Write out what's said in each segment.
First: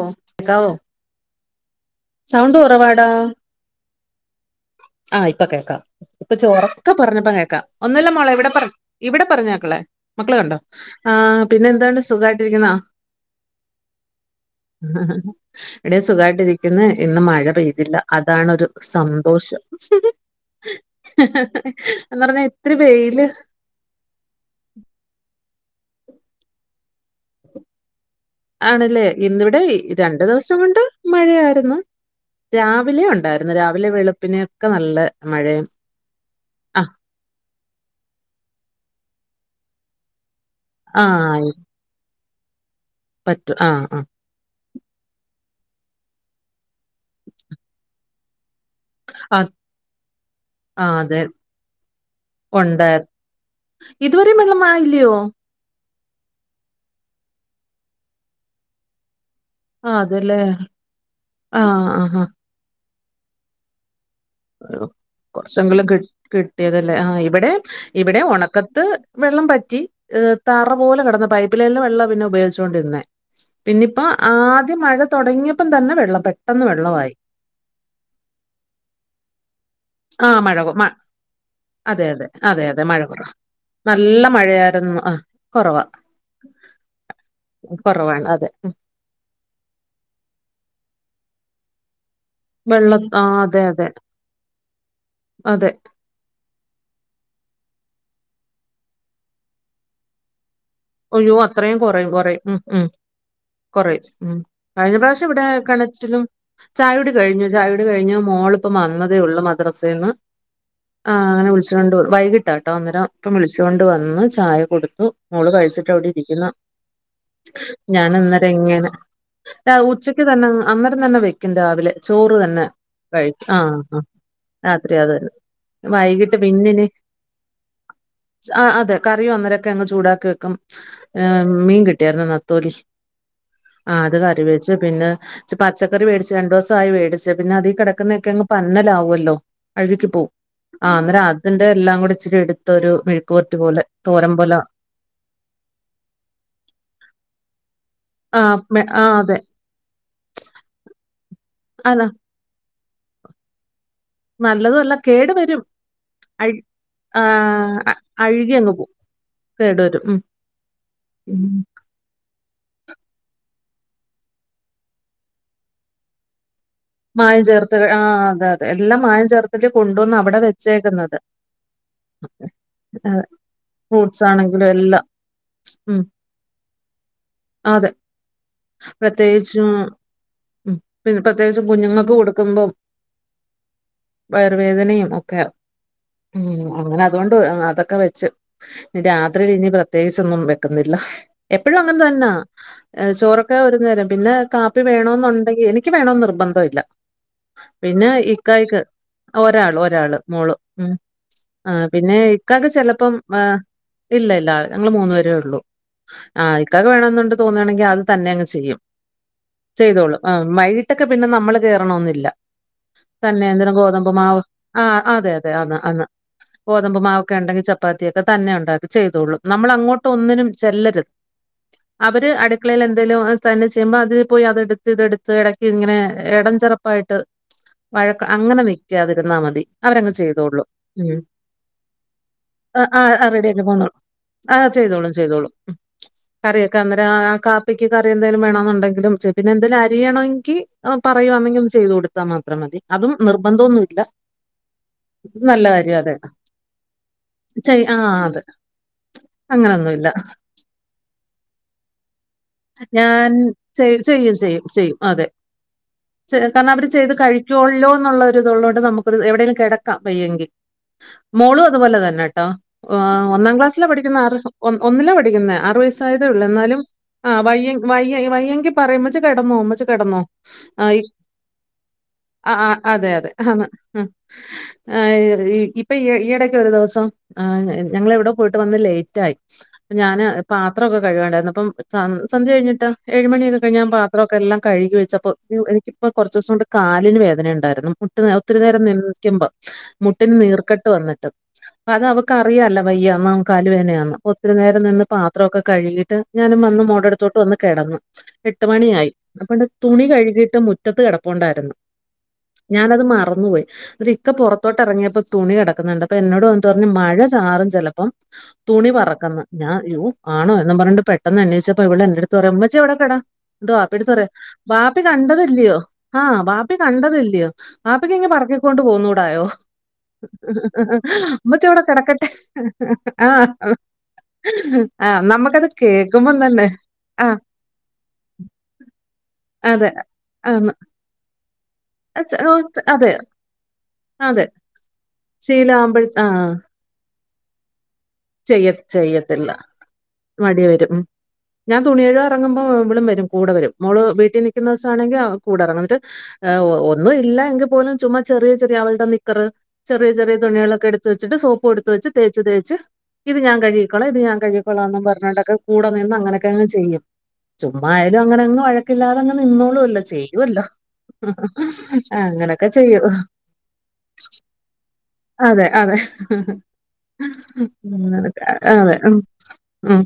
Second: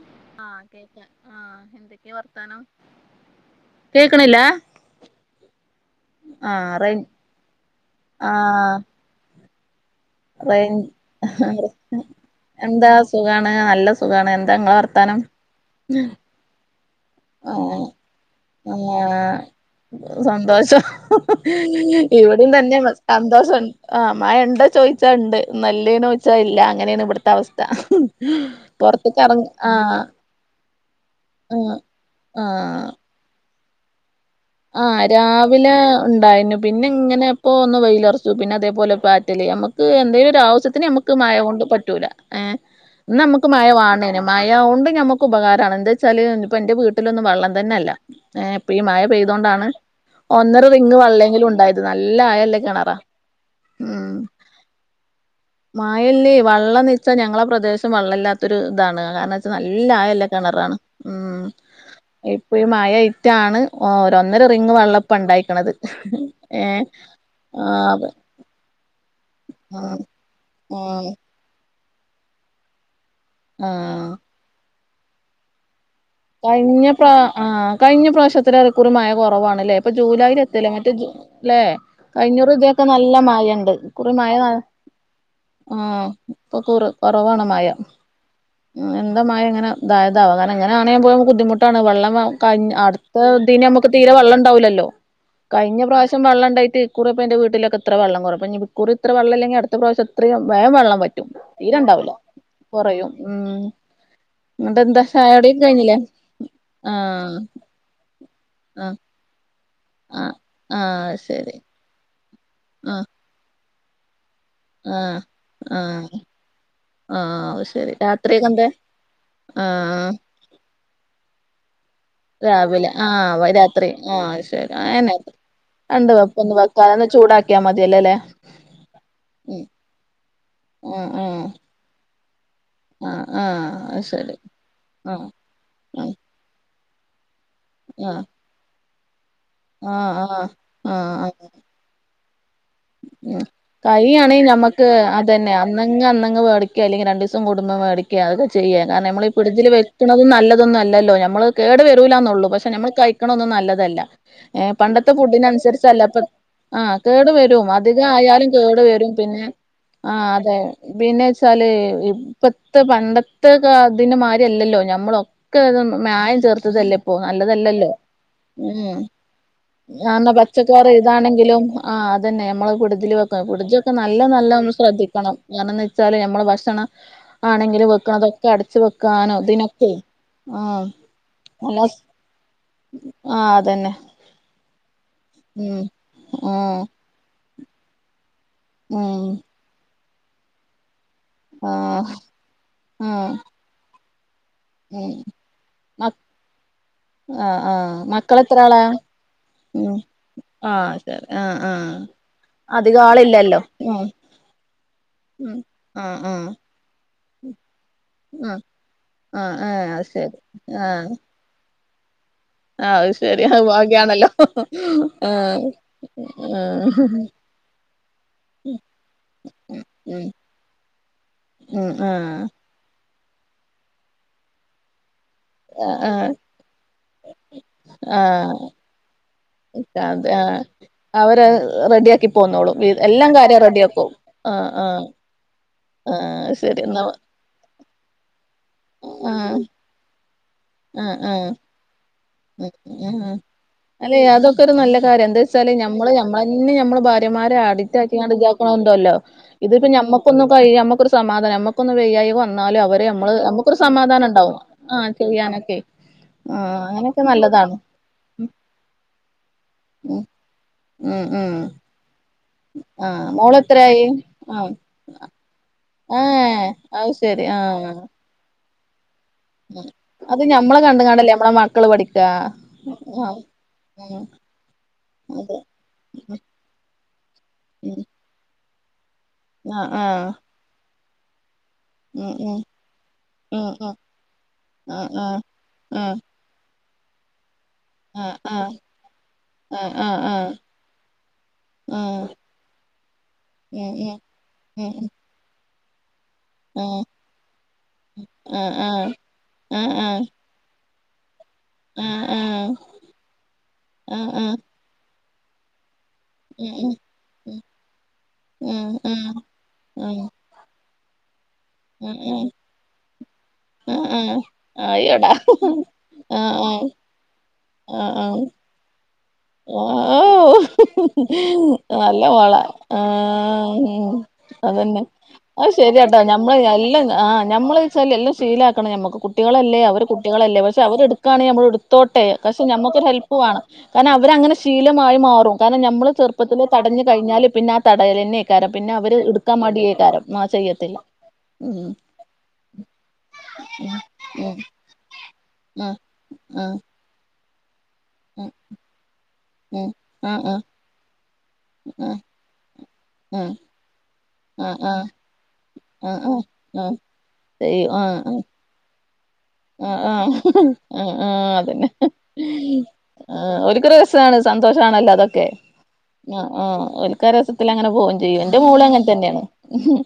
ഓ ണ്ടാവും വർത്തം കേക്കണില്ല ആഹ് ഇപ്പൊ കേക്കാം ഇപ്പൊ ആഹ് റേ ചോറൊക്കെ പറഞ്ഞപ്പ കേക്കാം ഒന്നല്ല മോളെ ഇവടെ പറഞ്ഞു ആഹ് ഇവിടെ പറഞ്ഞേക്കളെ മക്കളെ കണ്ടോ റേഞ്ച് ആ പിന്നെ എന്തണ്ട് സുഖായിട്ടിരിക്കുന്നാ എന്താ സുഖാണ് നല്ല സുഖാണ് എന്താ ഇങ്ങളെ വർത്താനം ഇവിടെ സുഖമായിട്ടിരിക്ന്ന് ഇന്ന് മഴ ആഹ് പെയ്തില്ല അതാണരു ആഹ് സന്തോഷം സന്തോഷം എന്ന് പറഞ്ഞാ ഇവിടയും ഇത്തിരി തന്നെ വെയില് സന്തോഷം ആഹ് മഴണ്ടേചോദിച്ചാ ണ്ട് നല്ലേന്ന് ചോച്ചാ ഇല്ല അങ്ങനെയാണ് ഇവിടുത്തെ അവസ്ഥ പൊർത്ത്ക്ക് എറങ്ങ് ആഹ് രണ്ട ദിവസം കൊണ്ട് മഴയായിരുന്നു ആഹ് ആഹ് രാവിലെ ഒണ്ടായിരുന്നു രാവിലെ വെളുപ്പിന് ആഹ് രാവിലെ ഉണ്ടായിനു പിന്നെ ആഹ് ഇങ്ങനെ എപ്പോഒന്ന് വെയിലറച്ചു പിന്നെ അതേപോലെ പാറ്റലി നമുക്ക് എന്തേലും ഒരു ആവശ്യത്തി നമുക്ക് മഴ ആഹ് കൊണ്ട് പറ്റൂല എ ന്നന്മക്ക് പറ്റും ആഹ് മഴവാണേനും മഴ കൊണ്ട് ഞമ്മുക്ക് ഉപകാരാണ് എന്താ വെച്ചാല് ഇപ്പ എന്റെ വീട്ടിലൊന്നും വെള്ളം തന്നെല്ല ഇപ്പഈ മഴ പെയ് ആഹ് തൊണ്ടാണ് ഒന്നര റിങ്ങ് ആഹ് അതെ വള്ളെങ്കിലും ണ്ടായത് നല്ല ആയല്ല കെണറാ ഉം ഇതുവരെ വെള്ളം ആയില്ലോ മായല്ലേ വള്ളംനിച്ച ഞങ്ങളെ പ്രദേശം വെള്ളല്ലാത്തൊരു ഇതാണ് കാരണം ആഹ് നല്ലായല്ല അതല്ലേ കെണറാണ് ഉമ് ആഹ് ആഹാ ഇപ്പൊ ഇഇമയെ മറ്റാണ് ഒ ഒന്നര റിങ് ഒരു വള്ളപ്പം ഉണ്ടായിക്കണത് കൊറച്ചെങ്കിലും കി ഏ ആഹ് ക്കത്ത് വെള്ളം പറ്റി ആഹ് തറ പോലെ ആഹ് കടന്ന പൈപ്പ് ലൈനില് വെള്ളം പിന്നെ ഉപയോഗിച്ചുകൊണ്ടിരുന്നേ പിന്നെപ്പോ ആഹ് ആദ്യം മഴ തുടങ്ങിയപ്പം തന്നെ വെള്ളം പെട്ടെന്ന് കഴിഞ്ഞ പ്ര വെള്ളവായി ആഹ് കഴിഞ്ഞ പ്രാവശ്യത്തിന് അറെഇക്കൂറി മഴ കൊറവാണല്ലേ ഇപ്പൊ ജൂലൈൽ ആഹ് മഴ എത്തില കൊ മ ന്നട്ട് ല്ലേ അതെ അതെ കഴിഞ്ഞൂറി അതെ അതെ തിയൊക്കെ മഴ നല്ല കൊറ മഴണ്ട്ഇകുറ നല്ല മഴ മഴയായിരുന്നു ആഹ് കൊറവാ ആഹ് ഇപ്പൊ കുറ കൊറവാണ് മയാ കൊറവാണ് അതെ ഉം എന്തമായ ങ്ങനെ ഇതായതാക കാരണംങ്ങനാണയുമ്പോൾ നുക്ക് ബുദ്ധിമുട്ടാണ് വെള്ളം വേ കഴി വെള്ളം അടുത്ത ആഹ് അതെ ഇദ്ന് അതെ മക്ക് തീരെ വള്ളം ണ്ടാവുല്ലല്ലോ അതെ കഴിഞ്ഞ പ്രാവശ്യം വെള്ളണ്ടായിട്ട് ക്കൂറിപ്പെന്റെ വീട്ടിലെക്കെത്ര വെള്ളംകുറ ഇക്കൂറി ഇത്ര വള്ളംല്ലെങ്കിഅടുത്ത പ്രാവശ്യംത്രയും വേമ് വെള്ളം വറ്റും ഒയ്യോ തീരെ അത്രയും കൊറയും ഉണ്ടാവൂല കൊറയും ഉമ് ഉ മ് കുറയും ഉം കൊറയും ഉമ് എന്നിട്ട് കഴിഞ്ഞ എന്താ പ്രാവശ്യം ഇവിടെ പിന്നെ ചായകുടിയൊക്കെ കഴിഞ്ഞില്ലേ കെണറ്റിലും ചായുടി ആഹ് കഴിഞ്ഞു ചായ കഴിഞ്ഞ മോളിപ്പ ആഹ് വന്നതേ ഉള്ളു മദ്രേ സേന്ന് ആഹ് ആ ആഹ് അങ്ങനെ ശരി വിളിചോണ്ട് വൈകിട്ട പട്ട ഒന്നര ആഹ് ഇപ്പ വിളിചോണ്ട് വന്ന് ചായ കൊടുത്തു ആഹ് മോള് കഴിച്ച് സിറ്റവുട്ട് ആഹ് ഇരിക്കുന്ന ആഹ് ശരി രാത്രിയൊക്കെ ഞാനഅന്നേരം എന്തേ എങ്ങനെ ആഹ് ഉച്ചക്ക് തന്നെ അന്നരം തന്നെ വെക്കും രാവിലെ ചോറ് തന്നെ രാവിലെ ആഹ് കഴിക്കും വൈ ആ രാത്രി ആ ആഹ് ശരി രാത്രി അത് ആന്നേ തന്നെ കണ്ട് വൈകിട്ട് വെപ്പൊ ഒന്ന് പിന്നിനി വെക്കാൻന്ന് ചൂടാക്കിയാൽ മതിയല്ലേ ല്ലേ ആ അതെ കറി വന്നരൊക്കെ അങ്ങ് ചൂടാക്കി വെക്കും എ ആഹ് മീൻ കിട്ടിയരുന്നു നെത്തോലി ആഹ് ആഹ് ആഹ് അത് ശരി കറി വെച്ചു പിന്നെ ആഹ് പച്ചക്കറി ആഹ് മേടിച്ച് രണ്ടൂസായി മേടിച്ച് പിന്നെ അതി ആഹ് കിടക്കുന്നൊക്കെ അങ്ങ് പന്നലാവുല്ലോ അഴുകി പോവും ആഹ് അന്നേരാത്തിന്റെ എല്ലാം കൂടെ ഇച്ചിരി എടുത്ത ഇതൊരു ഉം മെഴിക്കൂവർട്ട് പോലെ തോരം കഴിയാണെങ്കിൽ പോല നമുക്ക് അതന്നെ അന്നങ് അന്നങ്ങ് വേടിക്ക ക അല്ലെങ്കി രണ്ടിസം കൂടുംമ്പം മേടിക്ക അതക്കെ ആഹ് ചെയ്യ മെ കാരണം ആഹ് നമ്മൾ ഈ അതെ പിഡജിൽവെക്കണതും നല്ലതൊന്നല്ലല്ലോ നമ്മൾ കേടു അതാ വരൂലന്നുള്ളൂ പക്ഷെ നമ്മൾ കഴിക്കണ ഒന്നും നല്ലതല്ല ഏ നല്ലതും അല്ല പണ്ടത്തെ കേടു ഫുഡിന വരും അനുസരിച്ചല്ലപ്പ അഴ് ആഹ് കേടു വരും ആഹ് അധികയാലും അഴുകി അങ്ങ് കേടു പോവും വരും പിന്നെ കേടു വരും ഉം ആഹ് അതെ പിന്നെ ഉം. വച്ചാല് ഇപ്പത്തെ പണ്ടത്തെക്കെ അതിന്മാതിരില്ലല്ലോ ഞമ്മളൊക്കെ അത് മായം ചേർത്തതല്ലേ മായം ചേർത്ത് പ്പോഅല്ലതല്ലല്ലോ ആഹ് അതെ അതെ ഉമ് എല്ലാം മായം ചേർത്തിട്ട് കൊണ്ടുവന്ന് കാരണം അവിടെ പച്ചക്കറി വെച്ചേക്കുന്നത് ഇതാണെങ്കിലും ആഹ് അതന്നെ നമ്മള് പുടിജിൽ അതെ വെക്ക പെടുജൊക്കെ നല്ല ഫ്രൂട്ട്സ് നല്ല ആണെങ്കിലും ഒന്ന് എല്ലാം ശ്രദ്ധിക്കണം കാരണംന്ന് ഉം വെച്ചാല് നമ്മള് ഭക്ഷണ ആണെങ്കിലും അതെ വെക്കണം അതൊക്കെ അടച്ച് വെക്കാനോ പ്രത്യേകിച്ചും ഇതിനൊക്കെ ആഹ് ഉം പത് നല്ല കുഞ്ഞുങ്ങക്ക് കൊടുക്കുമ്പം ആഹ് അതന്നെ വയറ് വേദനയും ഒക്കെ ഉം ഉം ആഹ് അങ്ങനെ ത് അതുകൊണ്ട് അതൊക്കെ വെച്ച് ഉം രാത്രി ഇനി പ്രത്യേകിച്ചൊന്നും വെക്കുന്നില്ല എപ്പഴും അങ്ങനെ ആഹ് തന്നാ ആഹ് ചോറൊക്കെ ഒരു നേരം പിന്നെ കാ പ്പി ഉം വേണന്നുണ്ടെങ്കി എനിക്ക് മ വേണന്ന് നിർബന്ധ ഇല്ല ആഹ് ആഹ് പിന്നെ മക്കളെത്ര ഇക്കായ്ക്ക് ആളാ ഒരാള് ഉം ഒരാള് മോള് ഉം ആഹ് ശരി ആഹ് ആ ആഹ് പിന്നെ ഇക്കാക്ക് അധികം ചെലപ്പം ആ ആളില്ലല്ലോ ഉം ഇല്ല ഇല്ല ഞങ്ങള് മൂന്നു പേരെ ഉം ഒള്ളൂ ആഹ് ആ ഇക്കാക്ക് വേണോന്ന്ണ്ട് തോന്നാണെങ്കി അത് തന്നെ ആഹ് ചെയ്യും ആഹ് ആഹ് ഏഹ് അത് ശരി ചെയ്തോളുംഅ വൈകീട്ടൊക്കെ ആഹ് നമ്മള് കേയറണോന്നില്ല ആഹ് അത് ശരി തന്നെ അത് എന്ധെലും ഗോതമ്പ് ഭാഗ്യാണല്ലോ മാവ് ആ അതെ അതെ അ ആഹ് അന്ന് ഗോതമ്പ് ആഹ് മാവൊക്കെണ്ടെങ്കി ച പ്പാത്യൊക്കെ തന്നെ ഇണ്ടാക്കി ചെയ്തോളും നമ്മൾ അങ്ങോട്ട് ഉം ഒന്നിനും ചെല്ലരുത് ഉം ആ അടുക്കളേല് എന്തേലും തന്നെ ചെയ്യുമ്പോ അതി പോയി അത് എടുത്ത് ഇതടുത്ത് എടക്ക്ങ്ങനെ ആഹ് കടം ചെറുപ്പായിട്ട് വഴക്ക് അങ്ങനെ ആഹ് നിക്കാതിരുന്നാ മതി അവരങ്ങ് അതെ ആ ചെയ്തോളും ഉം അവര് ത് റെഡി ആക്കി പോന്നോളും വീ ആഹ് എല്ലാം കാര്യം റെഡിയാക്കി പോന്നോളും റെഡിആക്കും ആഹ് ചെയ്തോളും ചെയ്തോളും കറിയൊക്കെ ശരി എന്നാ അന്നേരം ആ കാപ്പിക്ക് കറി എന്തേലും വേണെന്നുണ്ടെങ്കിലും ചെയ്യും പിന്നെ ആഹ് എന്തേലും അരിയണെങ്കി ആ പറയാന്നെങ്കിൽ ഒന്ന് ചെയ്തു കൊട് ഉം അ അല്ലെ അതൊക്കെ ഒരു നല്ല കാര്യാ ഇത് നല്ല എന്താച്ചാല് കാര്യാ നമ്മള് അതെ നമ്മളന്നെ നമ്മള ഭാ ര്യമാരെ ചെയ് ആഹ് അടിറ്റാക്കിക്കാണ്ട് അതെ ഇതാക്ക്ണോല്ണ്ടല്ലോ ഇതിപ്പ അങ്ങനൊന്നുമില്ല ഞമ്മുക്കൊന്നും കയി നമ്മക്കൊരു സമാധാനാ ന ക്ക്ന്ന് വെയ്യായി വന്നാലും ഞാൻ അവര്മ്മള് നമുക്കൊരു ചെയ് സമാധാനണ്ടാവും ആ ചെയ്യാനൊക്കെ ച്ച് കാരണം ആഹ് അവര് ചെയ്ത് അങ്ങനൊക്കെ നല്ലതാണ് കഴിക്കോല്ലോ ന്നുള്ളൊരുത്ള്ളോണ്ട് നമുക്കൊരു എവിടേലും കെടക്കാ ഉം വയ്യെങ്കി ഉം ഉം മോളും അതുപോലെന്നെ ട്ടോ ആഹ് ഒന്നാം ക്ലാസ്സിലാ മോളെത്രായി പഠിക്കുന്നെ ആറ് ഓ ആഹ് ഒന്നിലാ പഠിക്കുന്നെ ആറ് വയസായതേള്ളൂ ഏഹ് എന്നാലും അത് ആ ശരി വയ്യ ആഹ് വയ്യ വയ്യങ്കി പറയും മ്മച്ചി കെടന്നോമ്മച്ചി കെടന്നോ നമ്മളെ കണ്ട്കാണ്ടല്ലേ നമ്മളെ മ- അ ആ അതെ അതെ ആണ് ഉം ആ അതെ ഇപ്പൊ ഉം ഈടക്കെ ഒരു ദിവസം ആ ഉം ഞങ്ങളെ എവിടെ പോയിട്ട് വന്ന് ലേറ്റായി ആഹ് ഞാന് ആഹ് പാത്രൊക്കെ കഴ്കാന്ണ്ടായിരുന്നു അപ്പം ഉം സന്ധ്യ ഉം കഴിഞ്ഞിട്ടാ ഏഴുമണിക്കെ ഉം കഴിഞ്ഞാ ഉം പാത്രംക്കെല്ലാം കഴുകി ആഹ് വെച്ചപ്പോ ആഹ് എനിക്ക്പ്പൊ ആഹ് കൊറ ച്ചുസം കൊണ്ട് കാലിന് വേദനണ്ടായിരുന്നു മുട്ട് ആഹ് ഒത്തിരി ആഹ് നേരം നിൽക്കുമ്പം ആഹ് ആഹ് മുട്ടിന് ആഹ് നീർക്കെട്ട് വന്നിട്ട് അത് ആഹ് അവക്ക്റിയാലോ വയ്യാന്ന് കല് വേനയാന്ന് ഉം ഒത്തിരി നേരം ഉം നിന്ന് ഉം പാത്രൊക്കെ കഴുകിട്ട് ഞാനും വന്ന് ഉം മോടടുത്തോട്ട് വന്ന് കെടന്നു എട്ട് ആഹ് ആഹ് മണിയായി അപ്പണ്ട് ആഹ് തുണി കഴുകീട്ട് മുറ്റ മുറ്റത്ത് കെടപ്പുണ്ടായിരുന്നു ആഹ് ആഹ് ആഹ് ഞാനത് മറന്നുപോയി ആഹ് എന്നിട്ട്ക്ക ആഹ് ആഹ് പൊറത്തോട്ട് എറങ്ങിയപ്പോ തുണി കിടക്കുന്നുണ്ട് അപ്പൊ എന്നോട് വന്നിട്ട് ഉം പറഞ്ഞു ഉം മഴ ചാറും ചെലപ്പം ഉം തുണി ഉം ഉം പറക്കന്ന് ഞാൻ യൂ ഉം ആണോ എന്നും പറഞ്ഞ്ണ്ട് പെട്ടെന്ന് എണീച്ച പ്പ ഉം ഉം ഇവളെൻ്റട്ത്ത് പറയാ ഉം ഉമ്മച്ചി ഇവടെ കെടാ ന്നിട്ട് വപ്പി എടുത്ത് പറയാ ഉം വാ പ്പി അയ്യോടാ കണ്ടതല്ലയോ ആഹ് വാപ്പി കണ്ടതല്ലയോ ആഹ് ബാപ്പിക്ക് ഇങ്ങ് ആഹ് പറക്കൊണ്ട് പോന്നൂടായോ ഓഹ് ഉമ്മച്ചവിടെ നല്ല കിടക്കട്ടെ മോളാ ആഹ് ഉം അതന്നെ ആഹ് നമ്മക്കത് അത് കേൾക്കുമ്പം തന്നെ ആഹ് ച്ചാൽ എല്ലം ശീലാക്കണം നമക്ക് കുട്ടികളല്ലേ അതെ അവർ കുട്ടികളല്ലേ ആന്ന്. പക്ഷെ അവര് എടുക്കാണേൽ നമ്മളെടു തോട്ടെ അച് ഓ പക്ഷെ നമ്മുക്കൊരു അതെ ഹെല്പ്പ് വേണം കാരണം അതെ അവരങ്ങനെ ശീലമായി മാറും കാരണം ശീലാവുമ്പഴ് നമ്മള് ആഹ് ചെറ്പ്പത്തിലെ തടഞ്ഞ് കഴിഞ്ഞാല് പിന്നെ ആ ചെയ്യ തടയന്നെക്കാരം പിന്നെ അവര് ചെയ്യത്തില്ല. ഇട്ക്കാൻ മടിയേക്കാരം ആ മടി വരും. ചെയ്യത്തില്ല ഉം. ഞാൻ ഉം തുണി കഴുകാൻ എറങ്ങുമ്പോ ഇവളും കൂടെവരും മോള് വീട്ടിൽ നിക്കുന്ന ദിവസാണെങ്കി കൂടെറങ്ങും ഉം എന്നിട്ട് ഉം ഒന്നും ഇല്ല എങ്കിൽ പോലും ചുമ്മാ ചെറിയ ചെറിയ അവളുടെ നിക്കറ് ഉം ചെറിയ ചെറിയ തുണികളൊക്കെ എടുത്തു വെച്ചിട്ട് സോപ്പ് എടുത്ത് വെച്ച് ഉം തേച്ച് തേച്ച് ഇത് ഉം ഞാൻ കഴിക്കോളാം ഇത് ഞാൻ ആ ആ കഴികിക്കോളാന്നും പറഞ്ഞിട്ടൊക്കെ കൂടെ ആ ആ നിന്ന് അങ്ങനൊക്കെങ്ങ് ആ ആ ആ ആ ആ ചെയ്യും ചെയ്യും ആ ചുമ്മായാലും അങ്ങനങ്ങ് വഴ ക്കില്ലാതെങ്ങ് ആ ആ നിന്നോളൂല്ലോ ചെയ്യുവല്ലോ ആ ആ അതന്നെ അങ്ങനൊക്കെ ചെയ്യൂ ആ ഓൽക്കൊരു രസാണ് സന്തോഷാണല്ലോ അതൊക്കെ അതെ, അതെ. ആ ആ ഓൽക്കാ രസത്തി ഉം അതെ ഉം ഉം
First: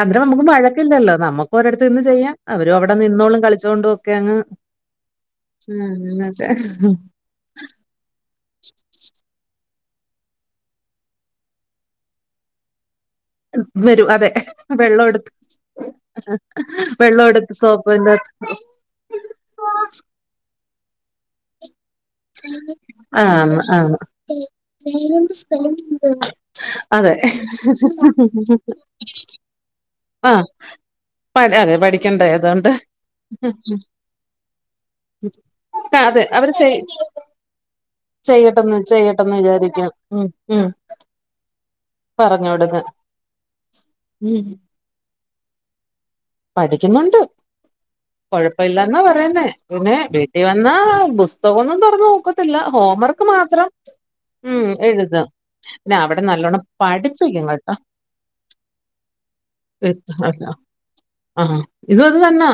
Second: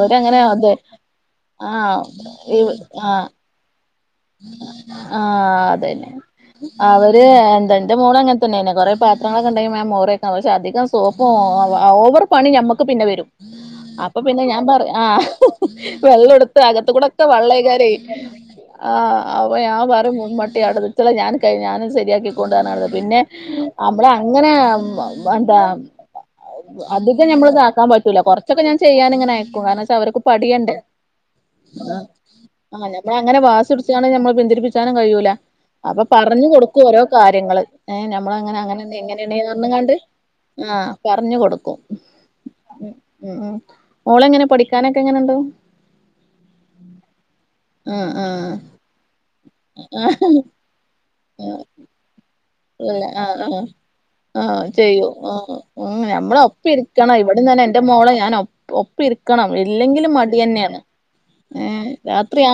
അതിന് നമുക്ക് അതെ വഴക്കില്ലല്ലോ നമ്മുക്ക് ഓരെടുത്ത് നിന്ന് ആഹ് ചെയ്യാൻ അവരും അവിടെ ആഹ് നിന്നോളും കളിച്ചോണ്ടും ഒക്കെ അങ്ങ് ആഹ് അതന്നെ അങ്ങനെയൊക്കെ അവ അത് എന്റെ എന്റെ മോളും അങ്ങനെ തന്നെ ആയിന് കൊറെ പാത്രങ്ങളൊക്കെ [unintelligible] ടൈം മോറെയൊക്കെ പക്ഷെ അധികം സോപ്പും ഓവർ പണി നമ്മക്ക് പിന്നെ വരും വരും. അപ്പൊ അതെ. പിന്നെ ഞാൻ പറഞ്ഞു വെള്ളം ആഹ് എടുത്ത് [unintelligible] വെള്ളം എടുത്ത് അകത്തു കൂടൊക്കെ വെള്ളം എടുത്ത് സോപ്പിന്റെ [unintelligible] ആഹ് അപ്പൊ ഞാൻ പറയും മുൻമട്ടി ആടെ നിക്കിളെ ആടെ കഴിഞ്ഞാൽ ഞാനും കഴിഞ്ഞാ ഞാനും ശരിയാക്കി കൊണ്ട് തന്നെ [unintelligible] പിന്നെ ആന്ന്, ആന്ന്. അമ്മളെ അങ്ങനെ ആഹ് എന്താ അതെ. അധികം നമ്മള് ഇതാക്കാൻ പറ്റൂല്ല കുറച്ചൊക്കെ ഞാൻ ചെയ്യാൻ ഇങ്ങനെ അയക്കും കാരണം വെച്ചാ അവരക്ക് പഠിയണ്ടേ അതെ അതെ പഠിക്കണ്ടേ അതോണ്ട് [unintelligible] നമ്മള് പിന്തിരിപ്പിച്ചാനും കഴിയൂല്ല അപ്പൊ അതെ പറഞ്ഞു അവര് ചെയ് കൊടുക്കും ഓരോ കാര്യങ്ങള് ഏഹ് ചെയ്യട്ടെന്ന് നമ്മളങ്ങനന്നെ ഇങ്ങനന്നെ ചെയ്യട്ടെന്ന് വിചാരിക്കും. പറഞ്ഞങ്ങാണ്ട് ഉം. ഉം. ആഹ് പറഞ്ഞു കൊടുക്കും പറഞ്ഞു കൊടുക്കും. ഉം ഉം ഉം. മോളെങ്ങനാ പഠി ക്കാനൊക്കെ എങ്ങനുണ്ട് പഠിക്കുന്നുണ്ട് ആഹ് ആഹ് കൊഴപ്പില്ലന്നാ പറയുന്നേ പിന്നെ വീട്ടിൽ വന്നാ പുസ്തകം ഒന്നും തുറന്ന് നോക്ക ഇല്ല ആഹ് ആഹ് ഉം ആഹ് ചെയ്യൂ എഴുതും ആഹ് പിന്നെ ഉം അവിടെ നല്ലോണ്ണം നമ്മളൊപ്പം ഇരിക്കണം ഇവിടെ പഠിപ്പിക്കും ഞാൻ കേട്ടോ എന്റെ മോളെ ഞാൻ ഒപ്പം ഒപ്പം ഇരിക്കണം ഇല്ലെങ്കിലും മടി എഴുത്തല്ലോ തന്നെയാണ് ആഹ് ഇതും അത് തന്നാ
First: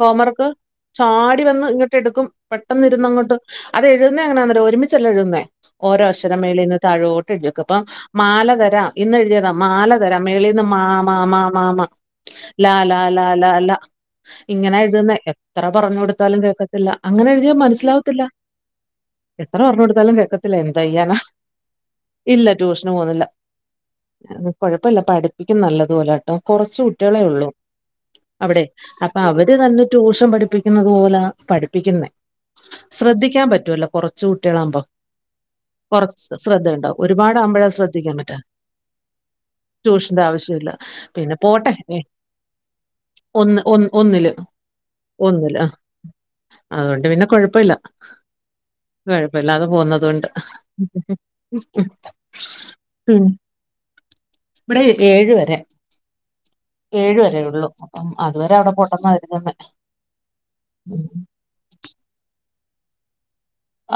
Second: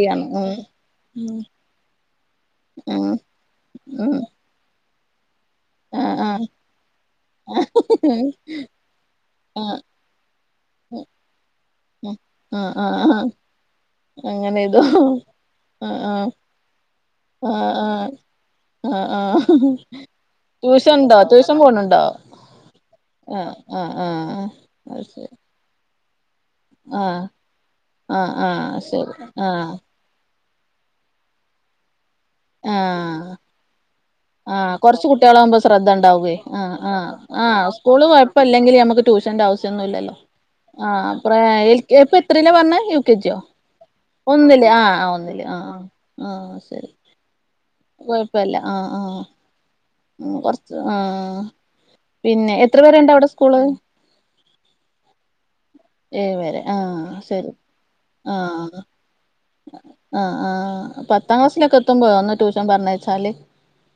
ഹോംവർക്ക് ഉം ചാടി വന്ന് ഇങ്ങോട്ട് എടുക്കും പെട്ടന്ന് ഉം ഉം ഇരുന്നങ്ങോട്ട് ഉം അതെഴുന്നതെങ്ങനാന്നറിയ്യോ ഒരുമിച്ചല്ല എഴുതുന്നേ ഓരോ ആഹ് അക്ഷരം ആഹ് മേളീന്ന് താഴോട്ട് എഴുതി വെയ്ക്കും അപ്പം മാലതരാം ഇന്ന് എഴുതിയതാ ആഹ് മാല തരാം മേളിന്ന് മാ മാ മാ മാ മാ ആഹ് ആഹ് ലാ ലാ ലാ ആഹ് ലാ ലാ അങ്ങനെ ഇങ്ങനെ ഇതോ എഴുതുന്നേ എത്ര പറഞ്ഞു ആഹ് കൊടുത്താലും കേക്കത്തില്ല ല്ല അങ്ങനെ എഴുതിയാൽ ആഹ് ആഹ് മനസ്സിലാവത്തില്ല ആഹ് ആഹ് ആഹ് എത്ര പറഞ്ഞു കൊടുത്താലും കേക്കത്തില്ല എന്താ ട്യൂഷൻ ഉണ്ടോ ചെയ്യാനാ ട്യൂഷൻ പോണുണ്ടോ ഇല്ല ട്യൂഷന് പോവുന്നില്ല ആഹ് ആഹ് ആഹ് അത് കൊഴപ്പില്ല അത് ശരി പഠിപ്പിക്കും നല്ലതു പോലെട്ടോ കുറച്ചു ആഹ് കുട്ടികളെ ഉള്ളു ആഹ് അവിടെ ആഹ് ശരി അപ്പൊ അവര് ആഹ് തന്നിട്ട് ട്യൂഷൻ പഠിപ്പിക്കുന്നതു പോലാ പഠിപ്പിക്കുന്നെ ആഹ് ശ്രദ്ധിക്കാൻ പറ്റൂവല്ലോ കുറ ആഹ് കുറച്ച് കുട്ടികളാകുമ്പോ ശ്രദ്ധ ഉണ്ടാവുകേ ശ്രദ്ധയുണ്ടാവും ആഹ് ആഹ് ഒരുപാടാകുമ്പോഴാ സ്കൂൾ ശ്രദ്ധിക്കാൻ പറ്റാ കുഴപ്പം ഇല്ലെങ്കിൽ നമുക്ക് ടൂഷന്റെ ആവശ്യം [unintelligible] ഒന്നൂല്ലല്ലോ ട്യൂഷന്റെ ആവശ്യമില്ല ആഹ് പിന്നെ ഇപ്പ്രേ പോട്ടെ [unintelligible] ഇപ്പ എത്രയിലാന്നാ പറഞ്ഞെ കെ ജിയോ ഒന്ന് ഒന്ന് ഒന്നില് ആഹ് ഒന്നില് ആഹ് ആഹ് ആഹ് ശരി അതുകൊണ്ട് പിന്നെ കൊഴപ്പില്ല കൊഴപ്പല്ല ആഹ് ആഹ് കുഴപ്പില്ലാതെ പോകുന് അതുകൊണ്ട് കൊറച്ച് ആഹ് പിന്നെ എത്ര വരെയുണ്ട് അവിടെ സ്കൂള് ഇവിടെ ഏഴ് വരെ ഏഴ് വരെ ആഹ് ഏഴ് വരെ ശരി ഉള്ളു അപ്പം അതുവരെ അവിടെ ആഹ് പോട്ടെന്നാ കരുതുന്നെ ആഹ് ആഹ് ഉം. പത്താം ക്ലാസ്സിലൊക്കെ എത്തുമ്പോഴാ ഒന്ന് ട്യൂഷൻ പറഞ്ഞയച്ചാല്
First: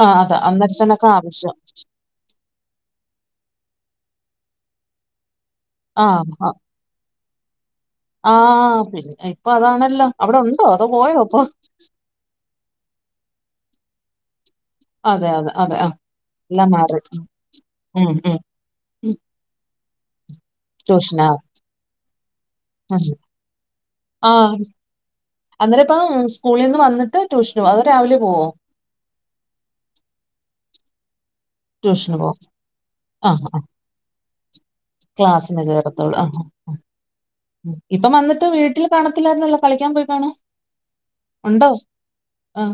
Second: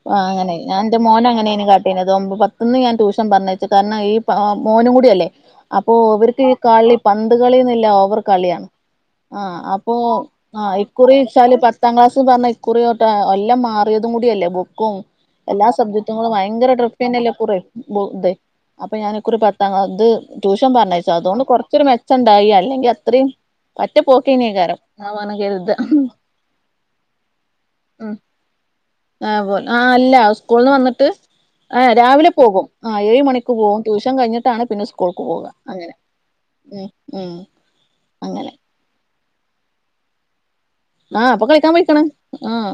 ആ ആഹ് അതാ അങ്ങനെയ് ഞാൻ എന്റെ അന്നേരത്തിനൊക്കെ മോന് ആവശ്യം അങ്ങനെയാണ് കാട്ടീണത് പത്തന്ന് ഞാൻ ട്യൂഷൻ പറഞ്ഞയച്ചു കാരണം ഈ പാ മോനും കൂടിയല്ലേ അപ്പോ ആ ഇവർക്ക് ആ, ഈ കളി പന്ത് കളിന്നില്ല ഓവർ ആ കളിയാണ് പിന്നെ ഇപ്പൊ ആഹ് അപ്പൊ അതാണല്ലോ അവിടെ ഉണ്ടോ അതോ ഇക്കുറി പോയോ ഇപ്പൊ വെച്ചാൽ പത്താം പത്താം ക്ലാസ് പറഞ്ഞാൽ ഇക്കുറി തൊട്ട് എല്ലാം മാറിയതും കൂടിയല്ലേ ബു ബുക്കും അതെ അതെ എല്ലാ അതെ ആ സബ്ജക്ടുകളും ഭയങ്കര എല്ലാം ട്രിഫ് മാറി തന്നെയല്ലേ കുറെ ഉം ഇതെ ഉം അപ്പൊ ഉം. ഞാനൊക്കൊരു പത്താം ഇത് ട്യൂഷൻ പറഞ്ഞയച്ചോ ട്യൂഷനാ അതുകൊണ്ട് കൊറച്ചൊരു മെച്ചം ഉണ്ടായി അല്ലെങ്കി ഉം. അത്രയും പറ്റ ആ പോക്കെയ്നെ കാരം അന്നേരം ഇപ്പം സ്കൂളീന്ന് വന്നിട്ട് ട്യൂഷനു പോകുവോ അതോ ഉം രാവിലെ പോവോ ആഹ് പോവല് ആ അല്ല സ്കൂളിന്ന് വന്നിട്ട് ആഹ് ട്യൂഷന് രാവിലെ പോവും. പോകും ആഹ് ഏഴ് ആ മണിക്ക് ആ പോകും ട്യൂഷൻ കഴിഞ്ഞിട്ടാണ് പിന്നെ സ്കൂൾക്ക് പോവുക ക്ലാസ്സിന് അങ്ങനെ കേറത്തുള്ളൂ. ആ ആ, ആ. ഉം ഉം ഇപ്പം വന്നിട്ട് അങ്ങനെ വീട്ടിൽ കാണത്തില്ലായിരുന്നല്ലോ കളിക്കാൻ പോയിക്കാണും ആഹ് അപ്പൊ ഉണ്ടോ കളിക്കാൻ പോയിക്കണ് ആ ആഹ്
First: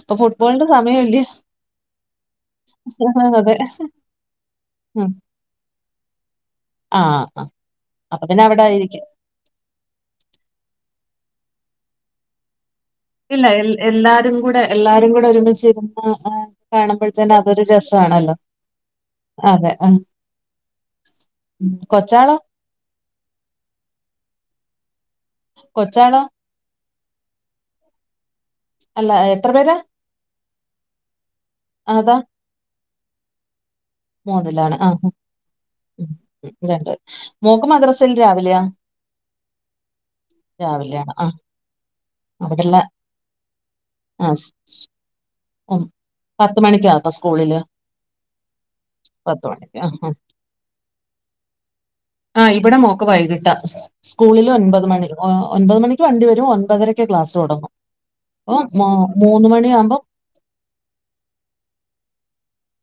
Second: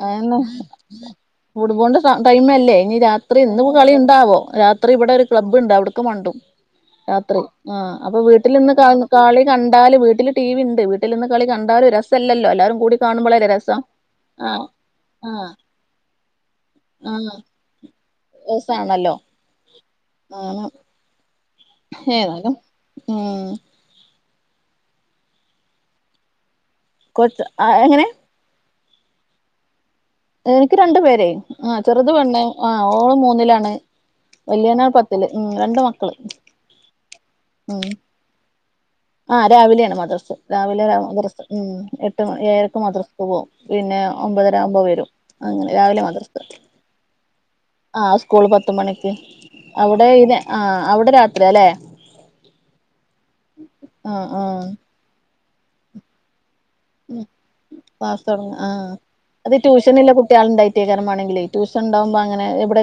ഇപ്പൊ ഫുട്ബോളിന്റെ സമയം ഇല്ലേ ഫൂട്ബോളിന്റെ ടൈംമല്ലേ അല്ലേ ഇനി രാത്രി അതെ. ഇന്ന് കളി ണ്ടാവോ രാത്രി ഉം. ഇവിടെ ഒരു ക്ലബുണ്ട് അവിട്ക്ക് മണ്ടും രാത്രി ആ അപ്പൊ പിന്നെ വീട്ടില് അവിടെ ഇന്ന് കാ ആയിരിക്കും. കാളി കണ്ടാല് വീട്ടില് ടി വി ഉണ്ട് വീട്ടിൽ നിന്ന് കളി കണ്ടാലും രസലല്ലോ എല്ലാരും കൂടി ഇല്ല കാണുമ്പോളല്ലേ രസം എല്ലാരും കൂടെ ആഹ് എല്ലാരും കൂടെ ആഹ് ഒരുമിച്ചിരുന്ന് കാണുമ്പോഴത്തന്നെ ആഹ് അതൊരു രസ ആണല്ലോ രസാണല്ലോ ആണ് ആഹ ഉം. കൊച്ചാളോ? ഏതായാലും ഉം കൊച്ചാണോ കൊച്ച് ആഹ് എങ്ങനെ അല്ല എത്ര പേരാ എനിക്ക് രണ്ടു പേര് ആഹ് ചെറുത് അതാ പെണ്ണ് ആഹ് ഓള് മൂന്നിലാണ് മൂന്നിലാണ് വല്യനാൾ ആ ഉ പത്തില് ഉം രണ്ട് മക്കള് രണ്ട് മോക്ക് ഉം മദ്രാസന്ന് രാവിലെയാ ആ രാവിലെയാണ് മദ്രസ് രാവിലെ രാവിലെയാണ് ആ മദ്രസ ഉം എട്ട് മണി അവിടെള്ള ഏരക്ക് മദ്രസക്ക് പോവും പിന്നെ ആ സ് ഒമ്പതര ആവുമ്പോ വരും അങ്ങനെ ഉം രാവിലെ മദ്രസ് പത്ത് മണിക്കാപ്പോ സ്കൂളില് ആ സ്കൂൾ പത്ത് മണിക്ക് പത്ത് മണിക്ക് ആ അവിടെ ഇതി ആ അവിടെ രാത്രിയാലെ ആഹ് ഇവിടെ മോക്ക് വൈകിട്ടാ ആ സ്കൂളില് ഒൻപത് മണി ഒൻപത് മണിക്ക് വണ്ടി വരും ഒൻപതര ഉ ക്ലാസ്സ്‌ തുടങ്ങ ആ മൂന്ന് അത് മണിയാകുമ്പം ട്യൂഷനിള്ള കുട്ടികൾ ഉണ്ടായി പ്രത്യകരമാണെങ്കിലെ ടൂഷൻ ഉണ്ടാവുമ്പോ അങ്ങനെവിടെ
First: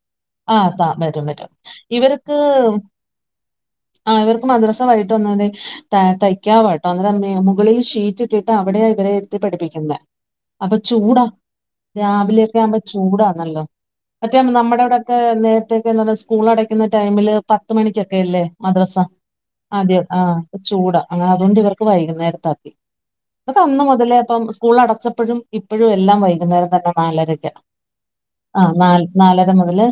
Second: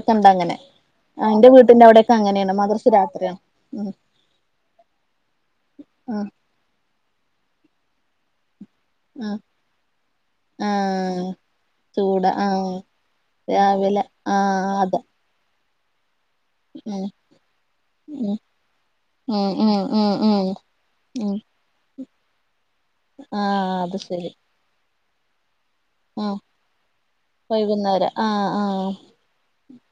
ആ താ വരും വരും ഇവർക്ക് അങ്ങനെയാണ് മദ്രസ് രാത്രിയാണ് ഉം ആ ഇവർക്ക് മദ്രസ വൈകീട്ട് വന്നാ മതി ത ആഹ് തയ്ക്കാവ കേട്ടോ അന്നേരം മുകളിൽ ഷീറ്റ് ഇട്ടിട്ട് അവിടെയ് ഉരെയിരുത്തി ആഹ് പഠിപ്പിക്കുന്നെ അപ്പൊ ആഹ് ചൂടാ ചൂട രാവിലെയൊക്കെ ആഹ് ആവുമ്പോ ചൂടാണല്ലോ രാവിലെ മറ്റേ ആഹ് നമ്മുടെ അതെ ഇവിടെക്കെ നേരത്ത്ക്കെ സ്കൂൾ അടക്കുന്ന ടൈമില് പത്ത് മണിക്കൊക്കെ ഉം അല്ലേ മദ്രസ ഉം ഉം അതെ ഉം ആ ഉം ചൂടാ ഉം അങ്ങനെ ഉം അതുകൊണ്ട് ഇവർക്ക്‌ വൈകുന്നേരത്താക്കി ആഹ് അതന്ന് അത് മുതലേ ശരി അപ്പം സ്കൂൾ അടച്ചപ്പോഴും ഇപ്പോഴും എല്ലാം ആഹ് വൈകുന്നേരം തന്നെ നാലരക്കാ വൈകുന്നേരം ആഹ് ആ ആഹ് നാലര മുതല്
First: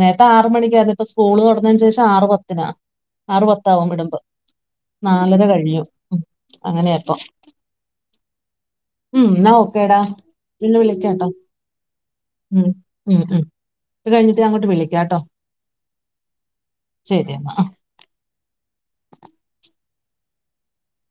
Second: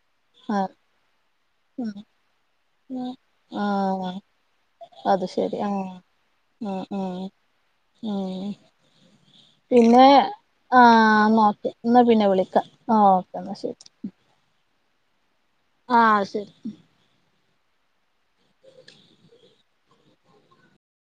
നേരത്തെ ആറ് മണിക്കാര്ന്നു ആ ഇപ്പ സ്കൂള് തുറന്നതിന് ആഹ് ശേഷം ആറുപത്തിനാ ആഹ് ആറുപത്ത ആകും ആഹ് വിടുമ്പം അത് നാലര ശരി ആഹ് കഴിയും ഉ അങ്ങനെയാപ്പൊ ഉം ഉം ന്നാ ഒക്കെടാ ആ എന്നാ ഓക്കെ എന്നാ പിന്നെ വിളിക്കാം ഉം ആ ഉം ഓക്കേ ഉം എന്നാ ശരി ഇത് കഴിഞ്ഞിട്ട് ഞാൻ അങ്ങോട്ട് വിളിക്കാട്ടോ ആഹ് ശരി ശെരിയന്നാ